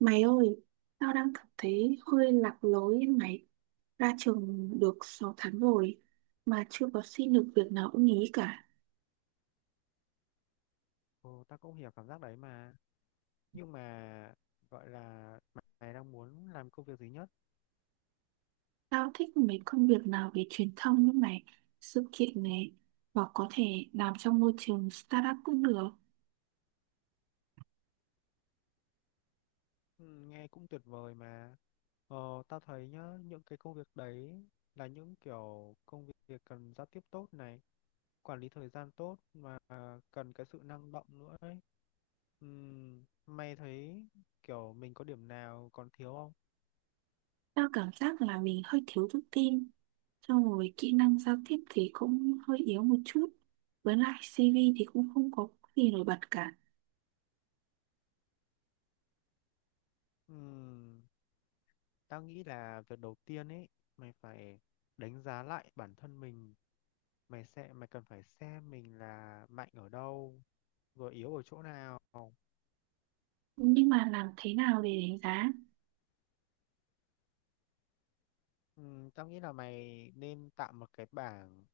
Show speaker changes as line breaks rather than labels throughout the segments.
Mày ơi, tao đang cảm thấy hơi lạc lối ấy mày. Ra trường được 6 tháng rồi mà chưa có xin được việc nào ưng ý cả.
Ồ, tao cũng hiểu cảm giác đấy mà. Nhưng mà gọi là mày đang muốn làm công việc gì nhất?
Tao thích mấy công việc nào về truyền thông như mày, sự kiện này hoặc có thể làm trong môi trường startup cũng được.
Ừ, nghe cũng tuyệt vời mà. Tao thấy nhá, những cái công việc đấy là những kiểu công việc cần giao tiếp tốt này, quản lý thời gian tốt và cần cái sự năng động nữa ấy. Mày thấy kiểu mình có điểm nào còn thiếu không?
Tao cảm giác là mình hơi thiếu tự tin. Xong rồi kỹ năng giao tiếp thì cũng hơi yếu một chút. Với lại CV thì cũng không có gì nổi bật cả.
Ừm, tao nghĩ là việc đầu tiên ấy, mày phải đánh giá lại bản thân mình. Mày cần phải xem mình là mạnh ở đâu rồi yếu ở chỗ nào.
Nhưng mà làm thế nào để đánh giá?
Tao nghĩ là mày nên tạo một cái bảng.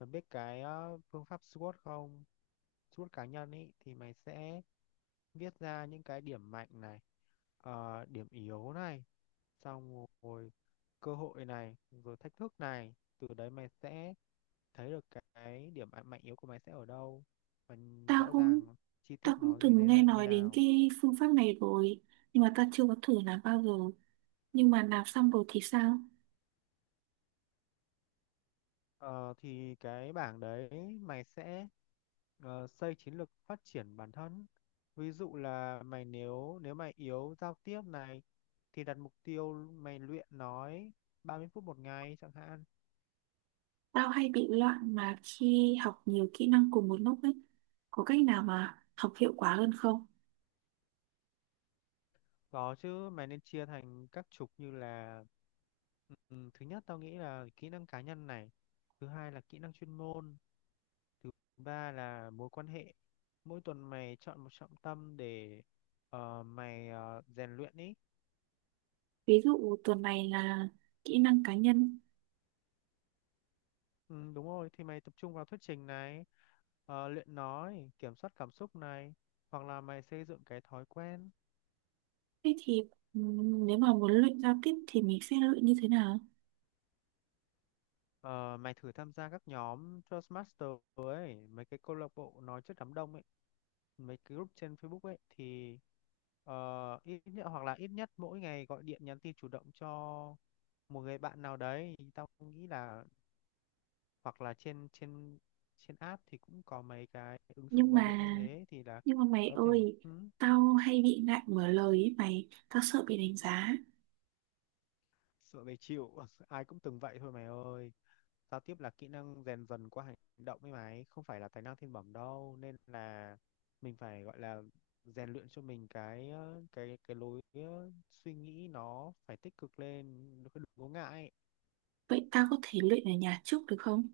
Mày biết cái phương pháp SWOT không? SWOT cá nhân ý, thì mày sẽ viết ra những cái điểm mạnh này, điểm yếu này, xong rồi cơ hội này, rồi thách thức này. Từ đấy mày sẽ thấy được cái điểm mạnh mạnh yếu của mày sẽ ở đâu và
Tao
rõ
cũng
ràng, chi
tao
tiết
cũng
nó như
từng
thế
nghe
nào như
nói đến
nào.
cái phương pháp này rồi, nhưng mà tao chưa có thử làm bao giờ. Nhưng mà làm xong rồi thì sao?
Ờ, thì cái bảng đấy mày sẽ xây chiến lược phát triển bản thân. Ví dụ là mày, nếu nếu mày yếu giao tiếp này thì đặt mục tiêu mày luyện nói 30 phút một ngày chẳng hạn.
Tao hay bị loạn mà khi học nhiều kỹ năng cùng một lúc ấy, có cách nào mà học hiệu quả hơn không?
Có chứ, mày nên chia thành các trục như là ừ, thứ nhất tao nghĩ là kỹ năng cá nhân này, thứ hai là kỹ năng chuyên môn, thứ ba là mối quan hệ. Mỗi tuần mày chọn một trọng tâm để mày rèn luyện ý.
Ví dụ tuần này là kỹ năng cá nhân.
Ừ, đúng rồi, thì mày tập trung vào thuyết trình này, luyện nói, kiểm soát cảm xúc này, hoặc là mày xây dựng cái thói quen.
Thế thì nếu mà muốn luyện giao tiếp thì mình sẽ luyện như thế nào?
Ờ, Mày thử tham gia các nhóm Toastmaster ấy, mấy cái câu lạc bộ nói trước đám đông ấy, mấy cái group trên Facebook ấy, thì ít nhất, hoặc là ít nhất mỗi ngày gọi điện nhắn tin chủ động cho một người bạn nào đấy. Tao nghĩ là hoặc là trên trên trên app thì cũng có mấy cái ứng dụng
nhưng
gọi điện
mà
như thế, thì là
nhưng mà mày
có thể.
ơi,
Ừ.
tao hay bị ngại mở lời ấy mày, tao sợ bị đánh giá.
Sợ về chịu ai cũng từng vậy thôi mày ơi. Giao tiếp là kỹ năng rèn dần qua hành động ấy mày, không phải là tài năng thiên bẩm đâu, nên là mình phải gọi là rèn luyện cho mình cái cái lối suy nghĩ nó phải tích cực lên, nó phải đừng có ngại.
Vậy tao có thể luyện ở nhà trước được không?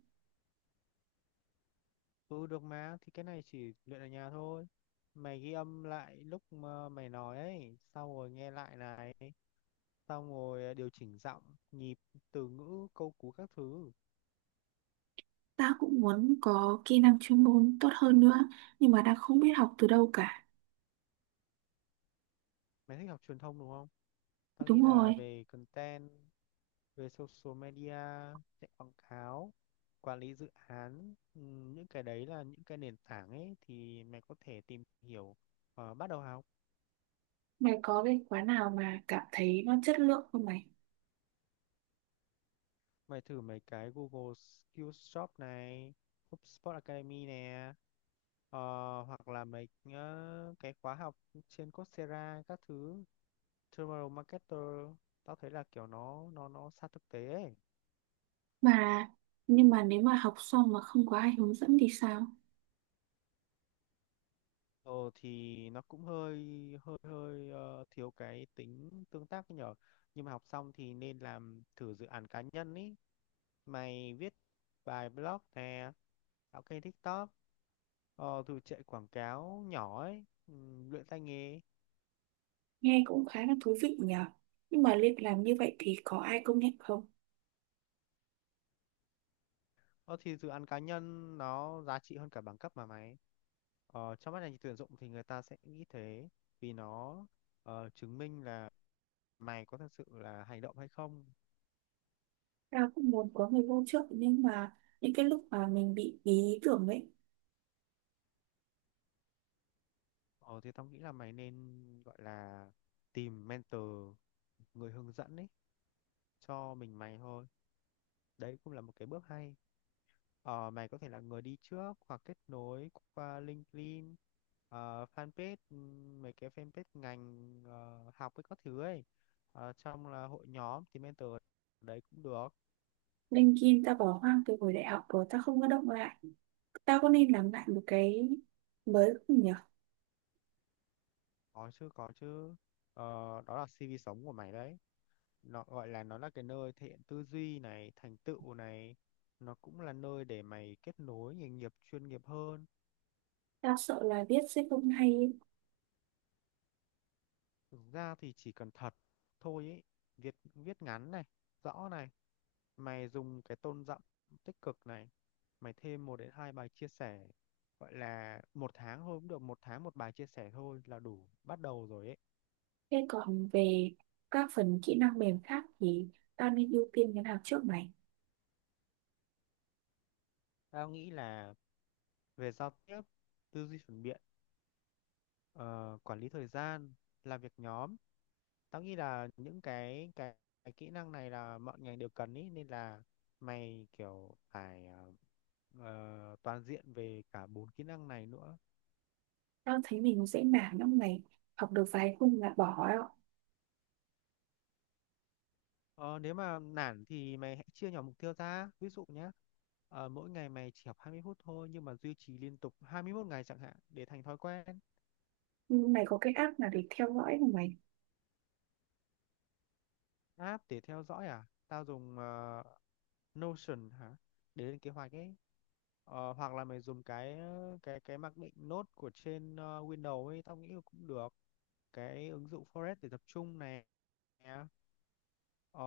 Ừ, được mà, thì cái này chỉ luyện ở nhà thôi. Mày ghi âm lại lúc mà mày nói ấy, xong rồi nghe lại này, xong rồi điều chỉnh giọng, nhịp, từ ngữ, câu cú các thứ.
Tao cũng muốn có kỹ năng chuyên môn tốt hơn nữa, nhưng mà đang không biết học từ đâu cả.
Mày thích học truyền thông đúng không? Tao nghĩ
Đúng
là
rồi.
về content, về social media, chạy quảng cáo, quản lý dự án, những cái đấy là những cái nền tảng ấy, thì mày có thể tìm hiểu và bắt đầu học.
Mày có cái khóa nào mà cảm thấy nó chất lượng không mày?
Mày thử mấy cái Google Skills Shop này, HubSpot Academy nè, ờ, hoặc là mấy cái khóa học trên Coursera các thứ, Tomorrow Marketer, tao thấy là kiểu nó sát thực tế ấy.
Mà, nhưng mà nếu mà học xong mà không có ai hướng dẫn thì sao?
Ờ thì nó cũng hơi hơi hơi thiếu cái tính tương tác ấy nhở. Nhưng mà học xong thì nên làm thử dự án cá nhân ý. Mày viết bài blog nè, tạo kênh TikTok, thử chạy quảng cáo nhỏ ấy, luyện tay nghề.
Nghe cũng khá là thú vị nhở. Nhưng mà liệu làm như vậy thì có ai công nhận không?
Ờ thì dự án cá nhân nó giá trị hơn cả bằng cấp mà mày. Ờ, trong mắt ngành tuyển dụng thì người ta sẽ nghĩ thế, vì nó chứng minh là mày có thật sự là hành động hay không.
Tao cũng muốn có người hỗ trợ, nhưng mà những cái lúc mà mình bị ý tưởng ấy,
Ờ thì tao nghĩ là mày nên gọi là tìm mentor, người hướng dẫn ấy cho mình mày thôi. Đấy cũng là một cái bước hay. Ờ, mày có thể là người đi trước hoặc kết nối qua LinkedIn, fanpage, mấy cái fanpage ngành học với các thứ ấy. Ờ, trong là hội nhóm thì mentor đấy cũng được.
LinkedIn tao bỏ hoang từ hồi đại học rồi, tao không có động lại. Tao có nên làm lại một cái mới không nhỉ?
Có chứ, có chứ. Ờ, đó là CV sống của mày đấy. Nó gọi là, nó là cái nơi thể hiện tư duy này, thành tựu này, nó cũng là nơi để mày kết nối nghề nghiệp chuyên nghiệp hơn.
Tao sợ là viết sẽ không hay ấy.
Thực ra thì chỉ cần thật thôi ấy, viết viết ngắn này, rõ này, mày dùng cái tone giọng tích cực này, mày thêm 1 đến 2 bài chia sẻ, gọi là một tháng thôi cũng được, một tháng một bài chia sẻ thôi là đủ bắt đầu rồi ấy.
Thế còn về các phần kỹ năng mềm khác thì tao nên ưu tiên cái nào trước mày?
Tao nghĩ là về giao tiếp, tư duy phản biện, ờ, quản lý thời gian, làm việc nhóm. Tao nghĩ là những cái kỹ năng này là mọi ngành đều cần ý, nên là mày kiểu phải toàn diện về cả 4 kỹ năng này nữa.
Tao thấy mình dễ nản lắm mày. Học được vài khung là bỏ đó.
Ờ, nếu mà nản thì mày hãy chia nhỏ mục tiêu ra. Ví dụ nhé, mỗi ngày mày chỉ học 20 phút thôi nhưng mà duy trì liên tục 21 ngày chẳng hạn để thành thói quen.
Nhưng mày có cái app nào để theo dõi không mày?
App để theo dõi à? Tao dùng Notion hả? Để lên kế hoạch ấy. Ờ, hoặc là mày dùng cái mặc định nốt của trên Windows ấy, tao nghĩ là cũng được. Cái ứng dụng Forest để tập trung này. Ờ,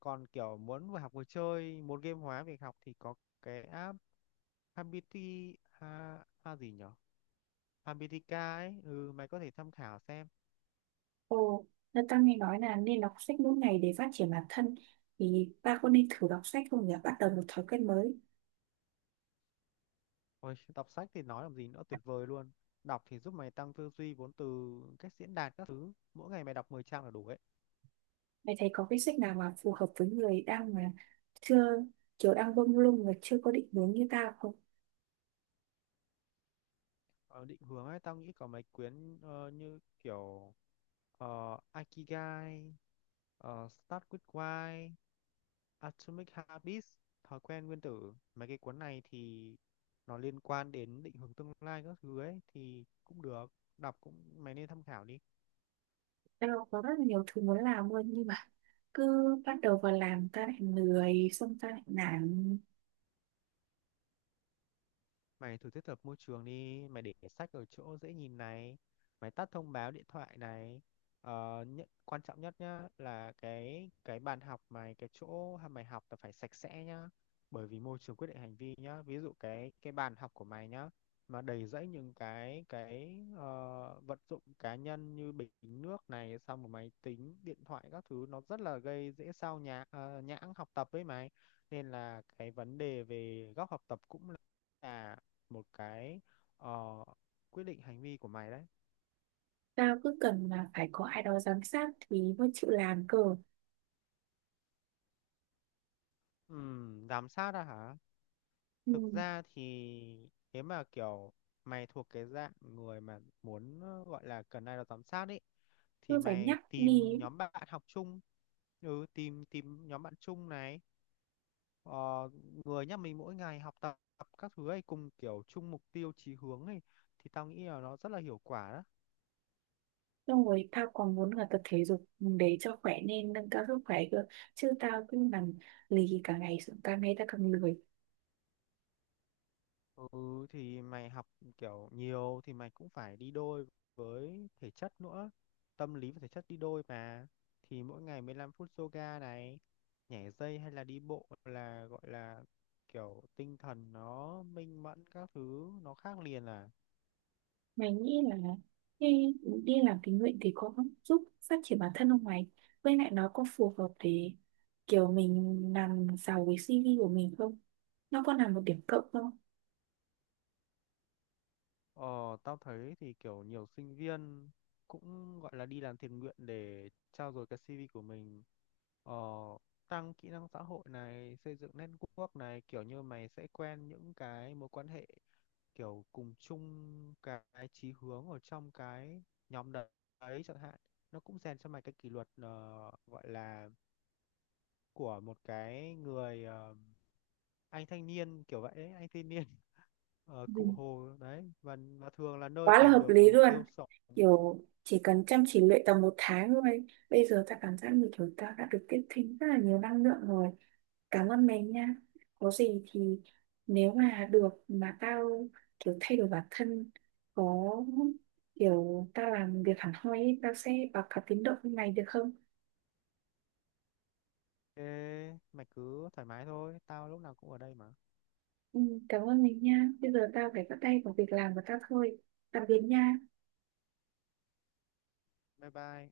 còn kiểu muốn vừa học vừa chơi, muốn game hóa việc học thì có cái app ha gì nhở? Habitica ấy, mày có thể tham khảo xem.
Ồ, là tao nghe nói là nên đọc sách mỗi ngày để phát triển bản thân. Thì ta có nên thử đọc sách không nhỉ? Bắt đầu một thói quen mới.
Ôi, đọc sách thì nói làm gì nữa, tuyệt vời luôn. Đọc thì giúp mày tăng tư duy, vốn từ, cách diễn đạt các thứ. Mỗi ngày mày đọc 10 trang là đủ ấy.
Mày thấy có cái sách nào mà phù hợp với người đang mà chưa kiểu đang bông lung và chưa có định hướng như tao không?
Ờ, định hướng ấy, tao nghĩ có mấy quyển như kiểu Ikigai, Start with Why, Atomic Habits, Thói quen nguyên tử. Mấy cái cuốn này thì nó liên quan đến định hướng tương lai các thứ ấy, thì cũng được. Đọc cũng, mày nên tham khảo đi.
Tao có rất là nhiều thứ muốn làm luôn, nhưng mà cứ bắt đầu vào làm ta lại lười, xong ta lại nản.
Mày thử thiết lập môi trường đi, mày để sách ở chỗ dễ nhìn này, mày tắt thông báo điện thoại này. Ờ, nhất, quan trọng nhất nhá là cái bàn học mày, cái chỗ mày học là phải sạch sẽ nhá. Bởi vì môi trường quyết định hành vi nhá. Ví dụ cái bàn học của mày nhá mà đầy rẫy những cái vật dụng cá nhân như bình nước này, xong một máy tính, điện thoại các thứ, nó rất là gây dễ sao nhãng học tập với mày. Nên là cái vấn đề về góc học tập cũng là một cái ờ, quyết định hành vi của mày đấy.
Tao cứ cần là phải có ai đó giám sát thì mới chịu làm cơ.
Giám sát à hả?
Ừ.
Thực ra thì nếu mà kiểu mày thuộc cái dạng người mà muốn gọi là cần ai đó giám sát ấy, thì
Cứ phải
mày
nhắc đi
tìm
ấy.
nhóm bạn học chung, tìm tìm nhóm bạn chung này, ờ, người nhà mình mỗi ngày học tập các thứ ấy, cùng kiểu chung mục tiêu chí hướng ấy, thì tao nghĩ là nó rất là hiệu quả đó.
Xong rồi tao còn muốn là tập thể dục để cho khỏe, nên nâng cao sức khỏe cơ, chứ tao cứ nằm lì cả ngày, xong càng ngày tao càng lười.
Ừ, thì mày học kiểu nhiều thì mày cũng phải đi đôi với thể chất nữa. Tâm lý và thể chất đi đôi mà. Thì mỗi ngày 15 phút yoga này, nhảy dây hay là đi bộ, là gọi là kiểu tinh thần nó minh mẫn các thứ, nó khác liền à.
Mày nghĩ là khi đi làm tình nguyện thì có giúp phát triển bản thân không mày? Với lại nó có phù hợp để kiểu mình làm giàu với CV của mình không? Nó có là một điểm cộng không?
Ờ, tao thấy thì kiểu nhiều sinh viên cũng gọi là đi làm thiện nguyện để trau dồi cái CV của mình. Ờ, tăng kỹ năng xã hội này, xây dựng network này, kiểu như mày sẽ quen những cái mối quan hệ kiểu cùng chung cái chí hướng ở trong cái nhóm đấy chẳng hạn. Nó cũng rèn cho mày cái kỷ luật, gọi là của một cái người, anh thanh niên kiểu vậy ấy, anh thanh niên ở
Ừ,
Cụ Hồ đấy, và thường là nơi
quá là
tìm
hợp
được
lý
mục
luôn,
tiêu sống.
kiểu chỉ cần chăm chỉ luyện tầm 1 tháng thôi, bây giờ ta cảm giác như kiểu ta đã được tiếp thêm rất là nhiều năng lượng rồi. Cảm ơn mình nha. Có gì thì nếu mà được mà tao kiểu thay đổi bản thân, có kiểu tao làm việc hẳn hoi ấy, tao sẽ báo cáo tiến độ với mày được không?
Thế mày cứ thoải mái thôi, tao lúc nào cũng ở đây mà.
Ừ, cảm ơn mình nha, bây giờ tao phải bắt tay vào việc làm của tao thôi. Tạm biệt nha.
Bye bye.